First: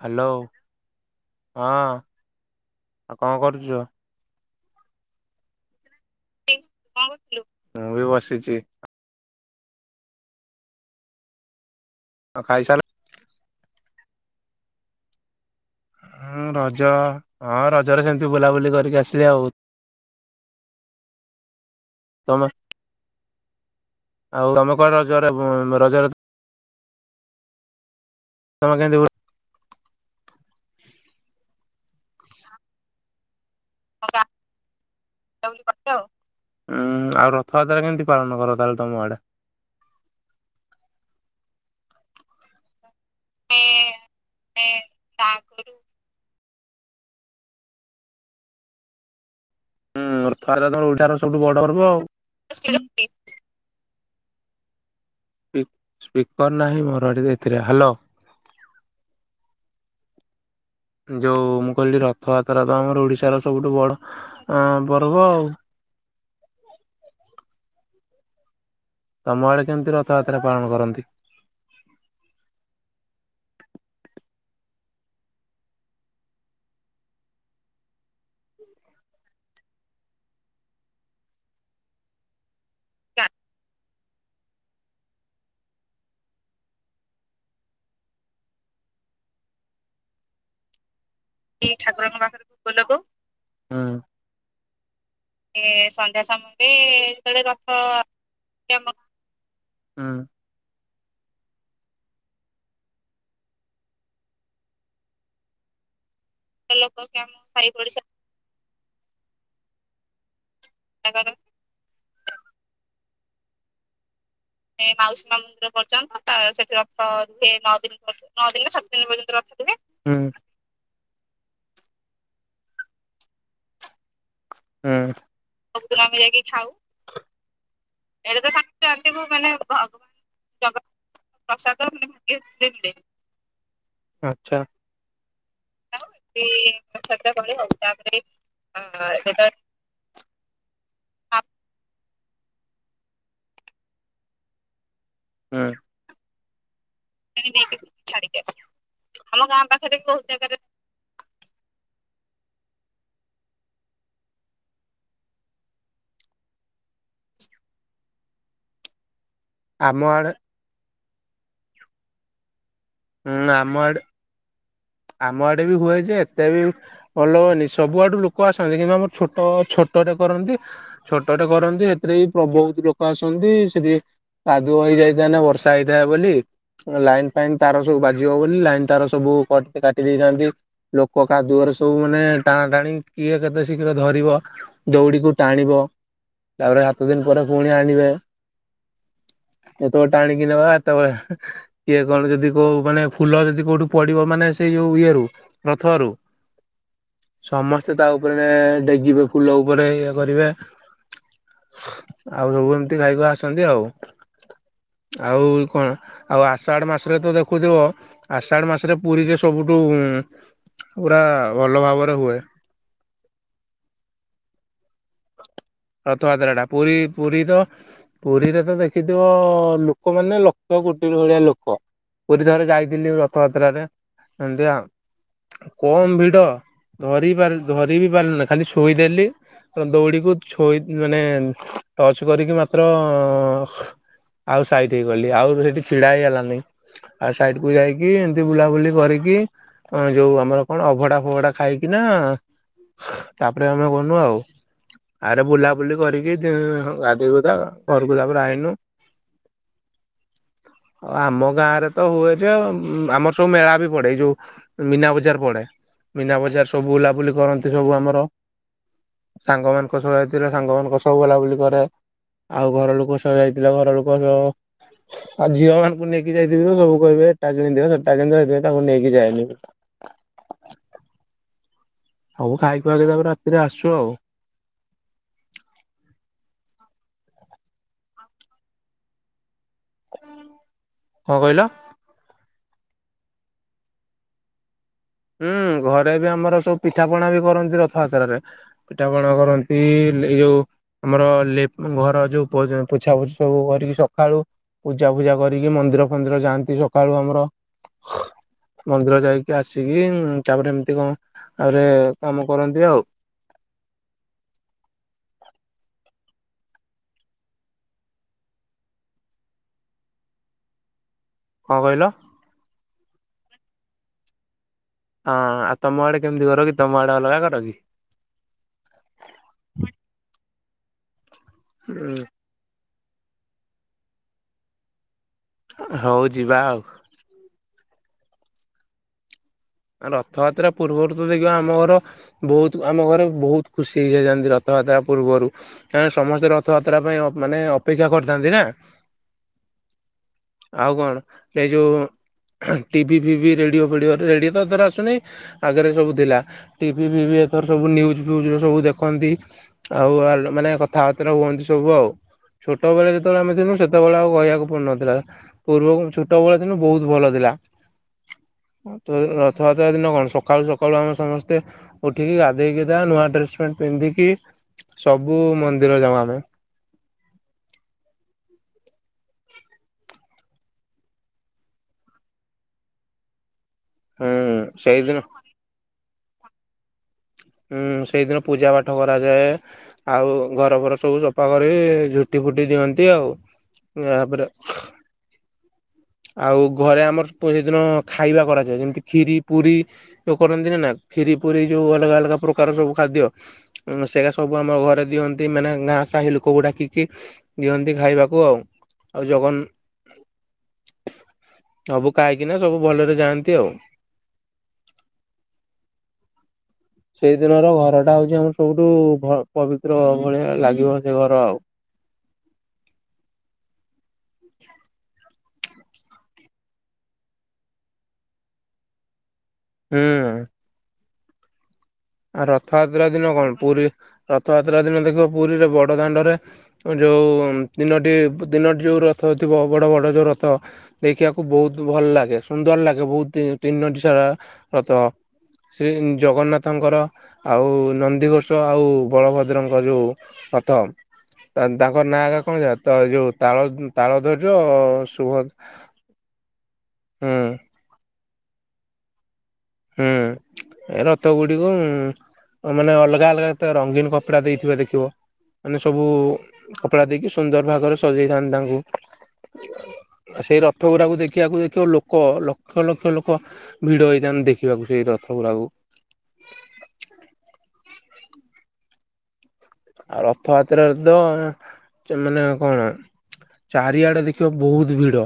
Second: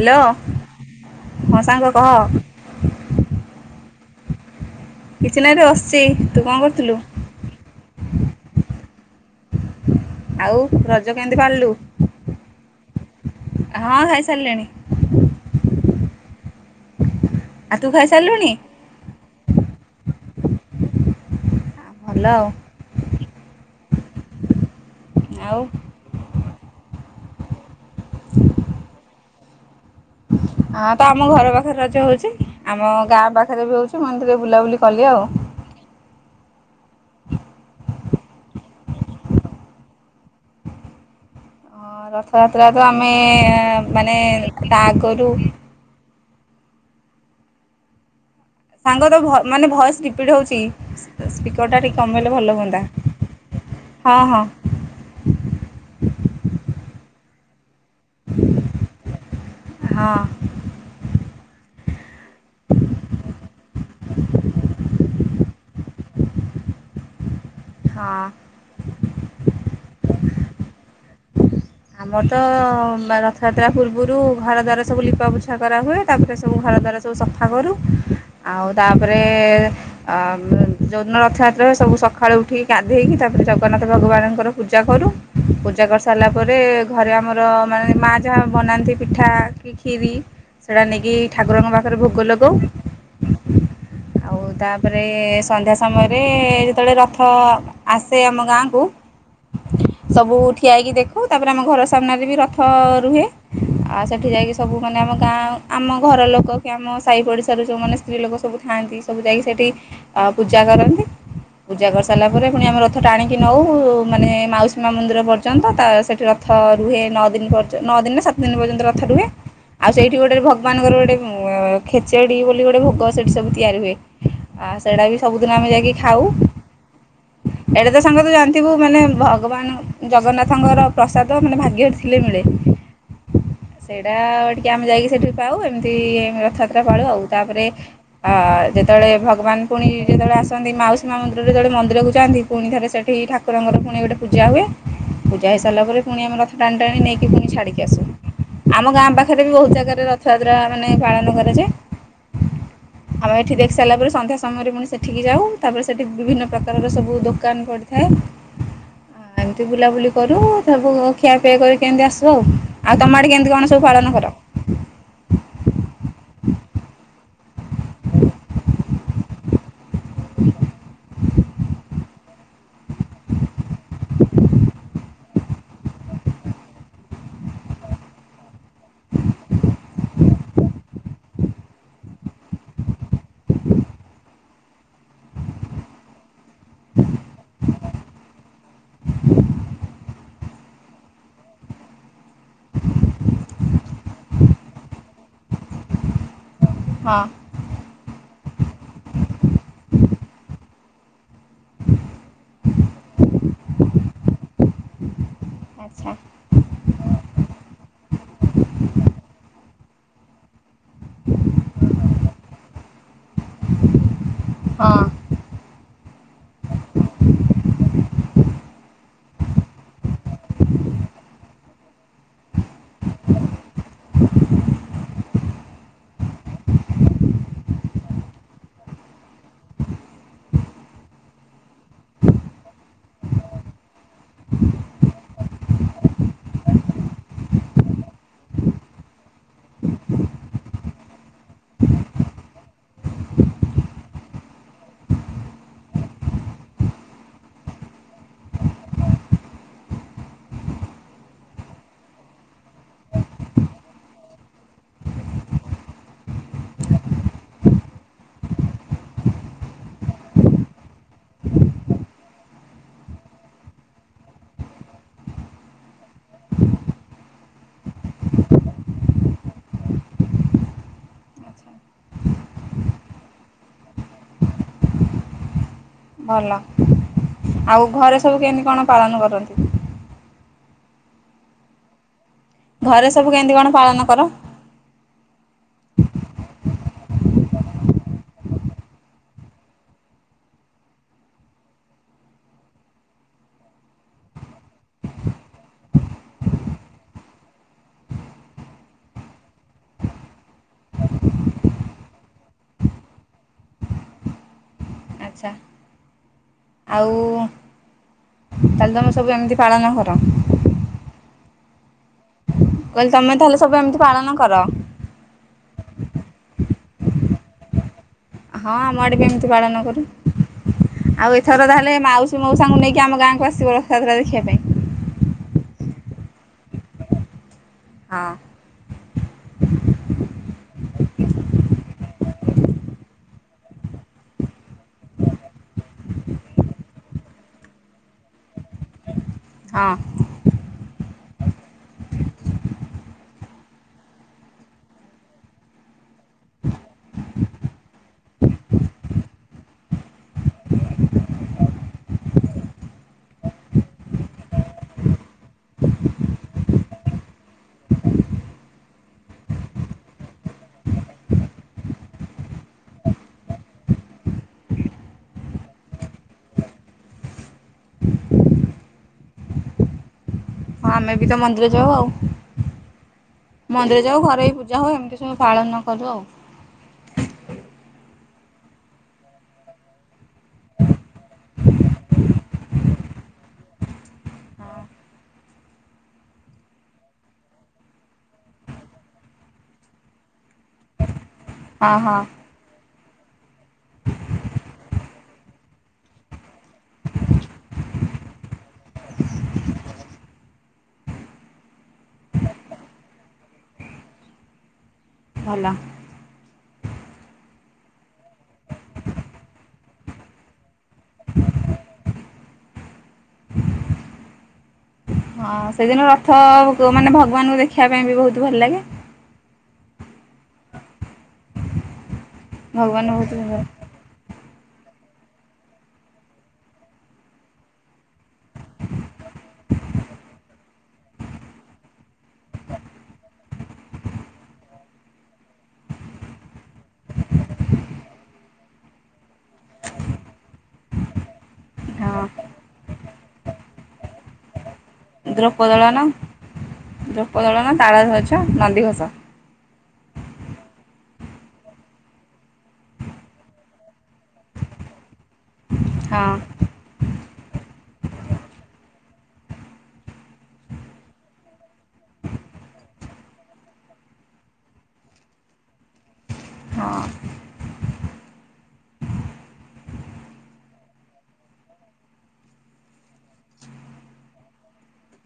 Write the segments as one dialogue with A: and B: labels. A: Hello ହଁ
B: ସାଙ୍ଗ କହ
A: ଆଉ କଣ କରୁଛୁ?
B: କିଛି ନାହିଁରେ ବ ଛି ତୁ କଣ କରୁଥିଲୁ?
A: ମୁଁ ବି ବସିଛି
B: ଆଉ ରଜ କେମିତି ପା୍ରଲୁ?
A: ଆଉ ଖାଇସାଲ
B: ହଁ ଖାଇସାରିଲିଣି।
A: ହୁଁ ରଜ ହଁ
B: ଆଉ ତୁ
A: ରଜରେ ସେମିତି
B: ଖାଇସାରିଲୁଣି
A: ବୁଲାବୁଲି କରିକି ଆସିଲି ଆଉ।
B: ଭଲ
A: ତମେ
B: ଆଉ।
A: ଆଉ ତମେ କୁଆଡେ ରଜ ରେ
B: ଆଉ
A: ବେଁ ରଜ ରେ ତମେ କେମିତି ବୁ
B: ହଁ ତ ଆମ ଘର ପାଖରେ ରଜ ହୋଉଚି ଆମ ଗାଁ ପାଖ ରେ ବି ହଉଚି ମୁଁ ଏମିତି ଟିକେ ବୁଲାବୁଲି କଲି ଆଉ।
A: ଉଁ ଆଉ ରଥଯାତ୍ରା କେମିତି ପାଳନ କର ତାହେଲେ ତମ ଆଡେ।
B: ହ ରଥଯାତ୍ରା ତ ଆମ ଆମେ ମାନେ ତା ଆଗାରୁ ସାଙ୍ଗ ତ ଭଲ ମାନେ ଭଏସ୍
A: ହୁଁ
B: ରିପିଟ୍ ହେଉଚି
A: ରଥଯାତ୍ରା ତମର ଓଡିଶାର
B: ସ୍ପି
A: ସବୁଠୁ ବଡ ପର୍ବ
B: ସ୍ପିକର୍ଟା ଟିକେ
A: ଆଉ।
B: କମେଇଲେ ଭଲ ହୁଅନ୍ତା। ହଁ ହଁ।
A: ସ୍ପି ସ୍ପିକର ନାହିଁ ମୋରଏଠି ଏଥିରେ ହ୍ୟାଲୋ।
B: ହଁ।
A: ଯୋଉ ମୁଁ କହିଲି ରଥଯାତ୍ରା ତ ଆମର ଓଡିଶାର ସବୁଠୁ ଅଁ ବଡ ପର୍ବ ଆଉ।
B: ହଁ।
A: ତମ ଆଡ଼େ କେମିତି ରଥଯାତ୍ରା ପାଳନ କରନ୍ତି?
B: ଆମର ତ ରଥଯାତ୍ରା ପୂର୍ବରୁ ଘର ଦ୍ୱାର ସବୁ ଲିପାପୋଛା କରାହୁଏ ତାପରେ ସବୁ ଘର ଦ୍ୱାର ସବୁ ସଫା କରୁ ଆଉ ତାପରେ ଆ ଯେଉଁଦିନ ରଥଯାତ୍ରା ହୁଏ ସବୁ ସକାଳୁ ଉଠି ଗାଧେଇକି ତାପରେ ଜଗନ୍ନାଥ ଭଗବାନଙ୍କର ପୂଜା କରୁ ପୂଜା କରି ସାରିଲା ପ ତାପରେ ଘରେ ଆମର ମାନେ ମାଆ ଯାହା ବନାନ୍ତି ପିଠା କି ଖିରି ସେଇଟା ନେଇକି ଠାକୁରଙ୍କ ପାଖରେ ଭୋଗ ଲଗୋଉ
A: ହୁଁ
B: ଆଉ ତା ତାପରେ ସନ୍ଧ୍ୟା ସମୟରେ ଯେତେବେଳେ ରଥ ଆସେ ଆମ ଗାଁକୁ
A: ହୁଁ
B: ସବୁ ଠିଆଇକି ଦେଖୁ। ହଉ ତାପରେ ଆମ ଘର ସାମ୍ନାରେ ବି ରଥ ରୁହେ ଆଉ ସେଠି ଯାଇକି ସବୁ ମାନେ ଆମ ଗାଁ ଆମ ଘର ଲୋକ କି ଆମ ସାହି ପଡ଼ିଶାରୁ ଯୋଉମାନେ ସ୍ତ୍ରୀ ଲୋକ ସବୁ। ଥାଆନ୍ତି ସବୁ ଯାଇକି ସେଠି ଅ ପୂଜା କରନ୍ତି ପୂଜା କରିସାରିଲା ପରେ ପୁଣି ଆମର ତ ଟାଣିକି ନଉ ମାନେ ମାଉସୀ ମା ମନ୍ଦିର ପର୍ଯ୍ୟନ୍ତ ତା ରଥ ରୁହେ ନଅ ଦିନ ପର୍ଜ ନଅ ଦିନ ନା ସାତ ଦିନ ପର୍ଯ୍ୟନ୍ତ ରଥ ରୁହେ ଆଉ
A: ହୁଁ
B: ସେଇଠି ଗୋଟେ ଭଗବାନଙ୍କର ଗୋଟେ ଅଁ ଖେଚେଡ଼ି ଡି ବୋଲି ଗୋଟେ ଭୋଗ ସେଠି ସବୁ ତିଆରି ହୁଏ। ଆ ସେଇଟା ବି
A: ହୁଁ
B: ସବୁଦିନ ଆମେ ଯାଇକି ଖାଉ ଏଇଟା ତ ସାଙ୍ଗ ତୁ ଜାଣିଥିବୁ ମାନେ ଭଗବାନ ଜଗନ୍ନାଥଙ୍କର ପ୍ରସାଦ ମାନେ ଭାଗ୍ୟରେ ଥିଲେ ମିଳେ। ସେଇଟା
A: ଆଚ୍ଛା
B: ଟିକେ ଆମେ ଯାଇକି ସେଇଠି ପାଉ ଏମିତି ରଥଯାତ୍ରା ପାଳୁ ଆଉ ତାପରେ ଯେତେବେଳେ ଭଗବାନ ପୁଣି ଯେତେବେଳେ ଆସନ୍ତି ମାଉସୀ ମା ମନ୍ଦିରରେ ଯେତେବେଳେ ମନ୍ଦିରକୁ ନ୍ତି ପୁଣି ଥରେ ସେଠି ଠାକୁରଙ୍କର ପୁଣି ଗୋଟେ ପୂଜା ହୁଏ। ହେଇ
A: ହୁଁ
B: ସରିଲା ପରେ ପୁଣି ଆମର ତାଙ୍କ ନେଇକି ପୁଣି ଛାଡିକି ଆସୁ ଆମ ଗାଁ ପାଖରେ ବି ବହୁତ ଜାଗାରେ ରଥଯାତ୍ରା ମାନେ ପାଳନ କରାଯାଏ। ଆମେ ଏଠି ଦେଖି ସାରିଲା ପରେ ସନ୍ଧ୍ୟା ସମୟରେ ପୁଣି ସେଠିକି ଯାଉ ତାପରେ ସେଠି ବିଭିନ୍ନ ପ୍ରକାରର ସବୁ ଦୋକାନ ପଡ଼ିଥାଏ। ହ ଏମିତି
A: ଆମ
B: ବୁଲାବୁଲି
A: ଆଡେ
B: କରୁ। ଖିଆପିଆ କରିିକି କେମିତି ଆସିବ ଆଉ। ଆଉ ତମ ଆଡେ
A: ହୁଁ
B: କେମିତି କଣ
A: ଆମ
B: ସବୁ
A: ଆଡେ
B: ପାଳନ କର।
A: ଆମ ଆଡେ ବି ହୁଏ ଯେ ଏତେ ବି ଭଲ ହୁଏନି। ସବୁଆଡୁ ଲୋକ ଆସନ୍ତି କିନ୍ତୁ ଆମର ଛୋଟ ଛୋଟଟେ କରନ୍ତି। ଛୋଟଟେ କରନ୍ତି ସେଥିରେ ବି ବହୁତ ଲୋକ ଆସନ୍ତି ସେଠି କାଦୁଅ ହେଇଯାଇଥାଏନା ବର୍ଷା ହେଇଥାଏ ବୋଲି। ଲାଇନ୍ ଫାଇନ ତାର ସବୁ ବାଜିବ ବୋଲି ଲାଇନ୍ ତାର ସବୁ କଟ କାଟି ଦେଇଥାନ୍ତି। ଲୋକ କାଦୁଅରେ ସବୁ ମାନେ ଟାଣା ଟାଣି କିଏ କେତେ ଶୀଘ୍ର ଧରି ଦଉଡିକୁ ଟାଣିବ ତାପରେ ସାତ ଦିନ ପରେ ପୁଣି ଆଣିବେ। ଯେତେବେଳେ ଟାଣିକି ନେବା ସେତେବେଳେ କିଏ କଣ ଯଦି କୋଉ ମାନେ ଫୁଲ ଯଦି କୋଉଠୁ ପଡିବ ମାନେ ସେ ଯୋଉ ଇଏ ରୁ ରଥ ରୁ
B: ହଁ।
A: ସେ ତା ଉପରେ ଡେଗିବେ ଫୁଲ ଉପରେ ଇଏ କରିବେ। ଆଉ ସବୁ ଏମତି ଗାଇକ ଆସନ୍ତି। ଆଉ ଆଉ କଣ
B: ଆଚ୍ଛା
A: ଆଉ ଆଷାଢ ମାସରେ ତ ଦେଖୁଥିବ ଆଷାଢ ମାସରେ ପୁରୀ ଯେ ସବୁଠୁ ପୁରା ଭଲ ଭାବରେ ହୁଏ। [inaudible]
B: ହଁ
A: ରଥଯାତ୍ରା ଟା ପୁରୀ ପୁରୀ ତ ପୁରୀରେ ତ ଦେଖିଥିବ ଲୋକମାନୋନେ ଲକ୍ଷ କୋଟିରୁ ଭଳିଆ ଲୋକ। ପୁରୀ ଥରେ ଯାଇଥିଲି ରଥଯାତ୍ରାରେ ଏମିତିଆ କମ ଭିଡ ଧରି ପା ଧରି ବି ପାରିଲନି ଖାଲି ଶୋଇଥିଲି ଦୌଡିକୁ ଛୋଇ ମାନେ ଟଚ କରିକି ମାତ୍ର ଆଉ ସାଇଡ ହେଇଗଲି। ଆଉ ସେଇଠି ଛିଡା ହେଇହେଲାନି ଆଉ ସାଇଡ କୁ ଯାଇକି ଏମିତି ବୁଲାବୁଲି କରିକି ଯୋଉ ଆମର କଣ ଅଭଡା ଫଭଡା ଖାଇକିନା ତାପରେ ଆମେ ଗଲୁ ଆଉ। ଆରେ ବୁଲାବୁଲି କରିକି ଗାଧେଇବୁ ତ ଘରକୁ ତାପରେ ଆଇଲୁ। [inaudible] ଆଉ ଆମ ଗାଁ ରେ ତ ହୁଏ ଯେ ଆମର ସବୁ ମେଳା ବି ପଡେ ଏଇ ଯୋଉ ମୀନା ବଜାର ପଡେ। ମୀନା ବଜାର ସବୁ ବୁଲାବୁଲି କରନ୍ତି ସବୁ ଆମର ସାଙ୍ଗ ମା ଲୋକସବୁ ଆଇଥିଲେ ସାଙ୍ଗମାନଙ୍କ ସହ ବୁଲାବୁଲି କରେ, ଆଉ ଘର ଲୋକ ସହ ଯାଇଥିଲେ ଘର ଲୋକ ସହ ଆଉ ଝିଅ ମାନଙ୍କୁ ନେଇକି ଯାଇଥିବେ ତ ସବୁ କହିବେ ଏଟା କେମି ସେଟା କେମିତି ଯାଇଥିବେ ତାଙ୍କୁ ନେଇକି ଯାଏନି। ସବୁ ଖାଇପିକି ତାପରେ ରାତିରେ ଆସୁ ଆଉ। [inaudible]
B: ଭଲ ଆଉ ଘରେ ସବୁ କେମିତି କଣ ପାଳନ କରନ୍ତି?
A: କଣ କହିଲ?
B: ଘରେ ସବୁ କେମିତି କଣ ପାଳନ କର?
A: ହୁଁ ଘରେ ବି ଆମର ସବୁ ପିଠାପଣା ବି କରନ୍ତି ରଥଯାତ୍ରାରେ। ପିଠାପଣା କରନ୍ତି। ଏ ଯୋଉ ଆମର ଘର ଯୋଉ ପୋଛା ପୋଛି ସବୁ କରିକି ସକାଳୁ ପୂଜା ଫୂଜା କରିକି ମନ୍ଦିର ଫନ୍ଦିର ଯାଆନ୍ତି ସକାଳୁ ଆମର। ମନ୍ଦିର ଯାଇକି ଆସି ତାପରେ ଏମିତି କଣ ତାପରେ କାମ କରନ୍ତି ଆଉ।
B: ଆଚ୍ଛା। ଆଉ ତାହେଲେ ତମର ସବୁ ଏମିତି ପାଳନ କର।
A: କଣ କହିଲ?
B: କହିଲି ତମେ ତାହେଲେ ସବୁ ଏମିତି ପାଳନ କର।
A: ହଁ ଆଉ ତମ ଆଡେ କେମିତି କର କି ତମ ଆଡେ ଅଲଗା କର କି?
B: ହଁ ଆମ ଆଡ଼େ ବି ଏମିତି ପାଳନ କରୁ। ଆଉ ଥର ତାହ ହେଲେ ମାଉସୀ ମଉସାଙ୍କୁ ନେଇକି ଆମ ଗାଁକୁ ଆସିବ ରଥଯାତ୍ରା ଦେଖିବା ପାଇଁ।
A: ହଉ ଯିବା ଆଉ।
B: ହଁ।
A: ରଥଯାତ୍ରା ପୂର୍ବରୁ ତ ଦେଖିବ ଆମ ଘର ବହୁତ ଆମ ଘରେ ବହୁତ ଖୁସି ହେଇଯାଇଥାନ୍ତି ରଥଯାତ୍ରା ପୂର୍ବରୁ। କାରଣ ସମସ୍ତେ ରଥଯାତ୍ରା ପାଇଁ ମାନେ ଅପେକ୍ଷା କରିଥାନ୍ତି। ନା
B: ହଁ
A: ଆଉ କଣ ଏ ଯୋଉ ଟିଭି ଫିଭି ରେଡିଓ ଫେଡିଓ ରେଡି ଆସୁନି ଆଗରେ ସବୁ ଥିଲା ଟିଭି ଫିଭି ଏଥର ସବୁ ନ୍ୟୁଜ ଫିଜ ସବୁ ଦେଖନ୍ତି ଆଉ ମାନେ କଥାବାର୍ତ୍ତା ହୁଅନ୍ତି ସବୁ ଆଉ। ଛୋଟବେଳେ ଯେତେବେଳେ ଆମେ ଥିଲୁ ସେତେବେଳେ ଆଉ କହିବାକୁ ପଡୁନଥିଲା। ପୂର୍ବ ଛୋଟବେଳେଥିଲୁ ବହୁତ ଭଲ ଥିଲା ରଥଯାତ୍ରା ଦିନ କଣ ସକାଳୁ ସକାଳୁ ଆମେ ସମସ୍ତେ ଉଠିକି ଗାଧେଇକି ସିଧା ନୂଆ ଡ୍ରେସ ପ୍ୟାଣ୍ଟ ପିନ୍ଧିକି ସବୁ ମନ୍ଦିର ଯାଉ ଆମେ।
B: ହଁ ଆମେ ବି ତ ମନ୍ଦିର ଯାଉ ଆଉ। ମନ୍ଦିର ଯାଉ
A: ହୁଁ
B: ଘରେ ବି ପୂଜା ହୁଏ
A: ସେଇଦିନ
B: ଏମିତିସବୁ ପାଳନ କରୁ ଆଉ।
A: ହୁଁ ସେଇଦିନ ପୂଜା ପାଠ କରାଯାଏ। ଆଉ ଘରଫର ସବୁ ସଫା କରି ଝୋଟି ଫୋଟି ଦିଅନ୍ତି ଆଉ। ତାପରେ ଆଉ ଘରେ ଆମର ସେଦିନ ଖାଇବା କରାଯାଏ ଯେମିତି କ୍ଷୀରି, ପୁରୀ ଯୋଉ କରନ୍ତିନିନା କ୍ଷୀରି, ପୁରୀ ଯୋଉ
B: ହଁ
A: ଅଲଗା
B: ହଁ
A: ଅଲଗା ପ୍ରକାର ସବୁ ଖାଦ୍ୟ ସେଇଟା ସବୁ ଆମ ଘରେ ଦିଅନ୍ତି ମାନେ ଗାଁ ସାହି ଲୋକକୁ ଡାକିକି ଦିଅନ୍ତି ଖାଇବାକୁ ଆଉ ଆଉ ଜଗନ ସବୁ ଖାଇକିନା ସବୁ ଭଲରେ ଯାଆନ୍ତି ଆଉ।
B: ଭଲ।
A: ସେଇଦିନର ଘର ଟା ହଉଛି ଆମର ସବୁଠୁ ପବିତ୍ର ଭଳିଆ ଲାଗିବ ସେ ଘର ଆଉ।
B: ହଁ ସେଦିନ ରଥ ମାନେ ଭଗବାନଙ୍କୁ ଦେଖିବା ପାଇଁ ବି ବହୁତ ଭଲ ଲାଗେ।
A: ହୁଁ। ଆଉ
B: ଭଗବାନ
A: ରଥଯାତ୍ରା ଦିନ
B: ବହୁତ
A: କଣ
B: ହଁ
A: ପୁରୀ ର ରଥଯାତ୍ରା ଦିନ ଦେଖିବ ପୁରୀରେ ବଡ଼ଦାଣ୍ଡରେ ଯୋଉ ତିନୋଟି ତିନୋଟି ଯୋଉ ରଥ ଥିବ ବଡ଼ ବଡ଼ ଯୋଉ ରଥ ଦେଖିବାକୁ ବହୁତ ଭଲ ଲାଗେ ସୁନ୍ଦର ଲାଗେ ବହୁତ ତିନୋଟି ସାରା ରଥ ଶ୍ରୀ ଜଗନ୍ନାଥ ରଥଙ୍କର ଆଉ ନନ୍ଦିଘୋଷ ଆଉ ବଳଭଦ୍ରଙ୍କର ଯୋଉ ରଥ ତାଙ୍କର ନାଁ କଣ ହେକା କଣ ଯାଏ ତ ଯୋଉ ତାଳ ତାଳଧ୍ୱଜ ସୁଭ
B: ଦ୍ରପଦଳନ ନା
A: ହୁଁ
B: ଦର୍ପଦଳନ ତାଳଧ୍ୱଜ ଏଇଟା ନନ୍ଦିଘୋଷ।
A: ହୁଁ ଏ ରଥ ଗୁଡିକୁ ମାନେ ଅଲଗା ଅଲଗା ରଙ୍ଗୀନ କପଡା ଦେଇଥିବେ ଦେଖିବ। ମାନେ ସବୁ
B: ହଁ
A: କପଡା ଦେଇକି ସୁନ୍ଦର ଭାଗରେ ସଜେଇଥାନ୍ତି ତାଙ୍କୁ ଆ ସେଇ ରଥ ଗୁରାକୁ ଦେଖିବାକୁ ଦେଖିବ ଲୋକ ଲକ୍ଷ ଲକ୍ଷ ଲୋକ ଭିଡ ହୋଇଥାନ୍ତି ଦେଖ ଦେଖିବାକୁ ସେଇ ରଥ ଗୁରାକୁ।
B: ହଁ
A: ଆଉ ରଥଯାତ୍ରାରେ ତ ମାନେ କଣ ଚାରିଆଡେ ଦେଖିବ ବହୁତ ଭିଡ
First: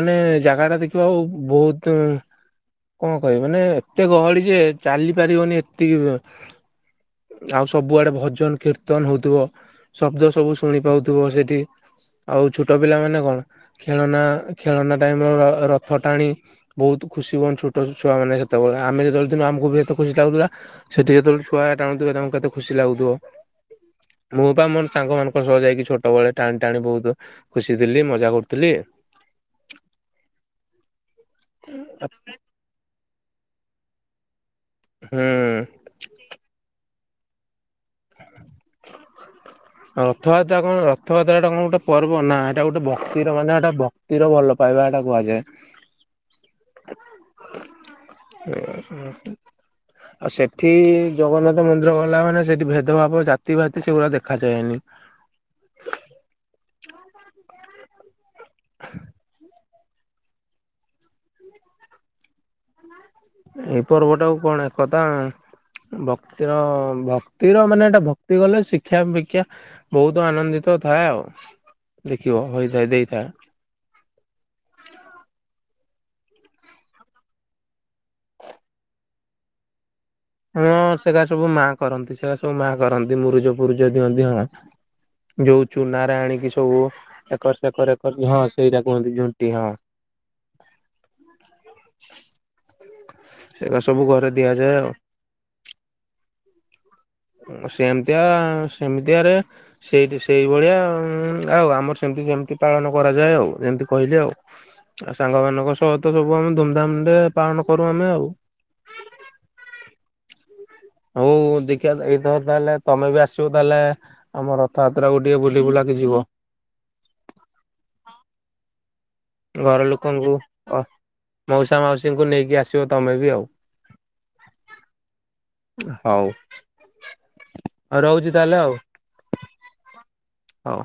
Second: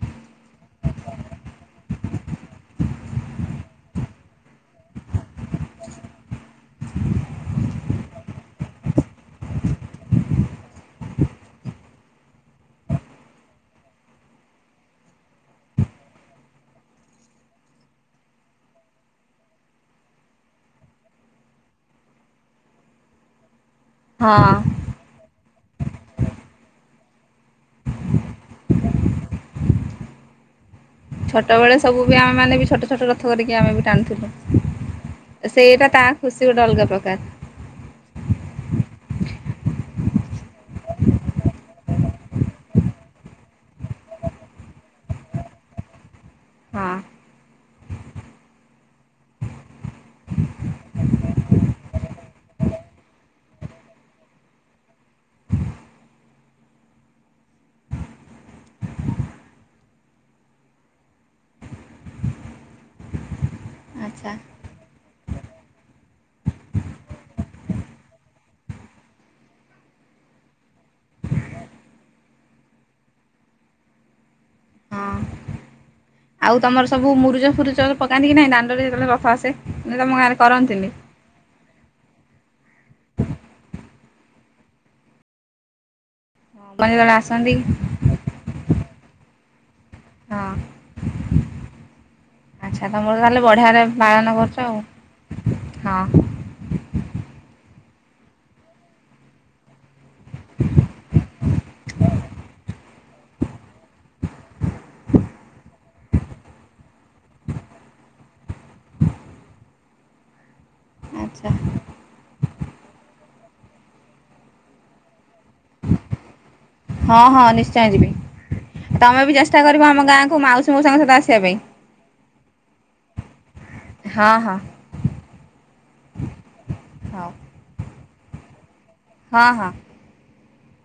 A: ମାନେ ଜାଗା ଟା ଦେଖିବ ଆଉ ବହୁତ କଣ କହିବି ମାନେ ଏତେ ଗହଳି ଯେ ଚାଲି ପାରିବନି ଏତିକି ଆଉ ସବୁଆଡେ ଭଜନ କୀର୍ତ୍ତନ ହଉଥିବ ଶବ୍ଦ ସବୁ ଶୁଣି ପାଉଥିବ ସେଠି ଆଉ ଛୋଟ ପିଲାମାନେ କଣ ଖେଳନା ଖେଳନା ଟାଇମର ରଥ ଟାଣି ବହୁତ ଖୁସି ହୁଅନ ଛୋଟ ଛୁଆ ମାନେ ସେତେବେଳେ ଆମେ ଯେତେବେଳେ ଥିଲୁ ଆମକୁ ବି ଏତେ ଖୁସି ଲାଗୁଥିଲା ସେଠି ଯେତେବେଳେ ଛୁଆ ଟାଣୁଥିବେ ତାଙ୍କୁ କେତେ ଖୁସି ଲାଗୁଥିବ।
B: ହଁ
A: ମୁଁ ବା ମୋ ସାଙ୍ଗମାନଙ୍କୁ ସହ ଯାଇକି ଛୋଟବେଳେ ଟାଣି ଟାଣି ବହୁତ ଖୁସି ଥିଲି ମଜା କରୁଥିଲି।
B: ଛୋଟବେଳେ ସବୁ ବି ଆମେ ମାନେ ଛୋଟ ଛୋଟ ରଥ କରିକି ଆମେ ବି ଟାଣୁଥିଲୁ।
A: ହୁଁ
B: ସେଇଟା ତା ଖୁସି ଗୋଟେ ଅଲଗା ପ୍ରକା ର।
A: ରଥଯାତ୍ରା କଣ ରଥଯାତ୍ରାଟା କଣ ଗୋଟେ ପର୍ବ ନା ଏଇଟା ଗୋଟେ ଭକ୍ତିର ମାନେ ଏଟା ଭକ୍ତିର ଭଲ ପାଇବା ଏଟା କୁହାଯାଏ
B: ହଁ
A: ଆଉ ସେଠି ଜଗନ୍ନାଥ ମନ୍ଦିର ଗଲା ମାନେ ସେଠି ଭେଦଭାବ ଜାତି ଭାତି ସେଗୁଡା ଦେଖ ଦେଖାଯାଏନି। [inaudible] ଏଇ ପର୍ବ
B: ଆଚ୍ଛା
A: ଟାକୁ କଣ ଏକତା ଭକ୍ତିର ଭକ୍ତିର ମାନେ ଏଟା ଭକ୍ତି କଲେ ଶିକ୍ଷା ଭିକ୍ଷା ବହୁତ ଆନନ୍ଦିତ ଥାଏ ଆଉ ଦେଖିବ ହୋଇଥାଏ ଦେଇଥାଏ।
B: ହଁ। ଆଉ ତମର ସବୁ ମୁରୁଚ ଫୁରୁଚ ପକାନ୍ତି କି ନାଇଁ ଦାଣ୍ଡରେ ଯେତେବେଳେ ରଥ ଆସେ। ନା ତମ ଗାଁରେ
A: ହଁ
B: କରନ୍ତିନି?
A: ସେଗା ସବୁ ମା କରନ୍ତି ସେରା ସବୁ ମା କରନ୍ତି ମୁରୁଜ ପୁରୁଜ ଦିଅନ୍ତି ହଁ ଯୋଉ ଚୁନାରେ ଆଣି
B: ହଁ
A: ସବୁ
B: ଆପଣ ଯେତେବେଳେ ଆସନ୍ତି
A: ଏକର ସେକର ଏକର ହଁ ସେଇଟା କୁହନ୍ତି ଝୋଟି ହଁ।
B: ହଁ।
A: ହଁ।
B: ଆଚ୍ଛା ତମର ତାହେଲେ ବଢିଆରେ ପାଳନ କରୁଛ ଆଉ ହଁ।
A: ସେମତିଆ ସେମିତିଆରେ ସେ ସେଇଭଳିଆ ଆଉ ଆମର ସେମିତି ସେମିତି ପାଳନ କରାଯାଏ ଆଉ ଯେମିତି କହିଲି ଆଉ ସାଙ୍ଗ ମାନଙ୍କ ସହିତ ସବୁ ଆମେ ଧୁମଧାମରେ ପାଳନ କରୁ ଆମେ ଆଉ। ହଉ
B: ଆଚ୍ଛା
A: ଦେଖିବା ଏଇଥର ତାହେଲେ ତମେ ବି ଆସିବ ତାହେଲେ ଆମ ରଥଯାତ୍ରାକୁୁ ଟିକେ ବୁଲି ବୁଲାକି ଯିବ।
B: ହଁ ହଁ ନିଶ୍ଚୟ ଯିବି। ତମେ ବି ଚେଷ୍ଟା କରିବ
A: ଘର
B: ଆମ
A: ଲୋକଙ୍କୁ
B: ଗାଁକୁ ମାଉସୀ
A: ଅ
B: ମଉସାଙ୍କ ସହିତ ଆସିବା ପାଇଁ।
A: ମାଉସା ମାଉସୀଙ୍କୁ ନେଇକି ଆସିବ ତମେ ବି ଆଉ
B: ହଁ ହଁ
A: ହଉ।
B: ହଉ
A: ଆଉ ରହୁଛି ତାହେଲେ ଆଉ।
B: ହଁ ହଁ।
A: ହଉ।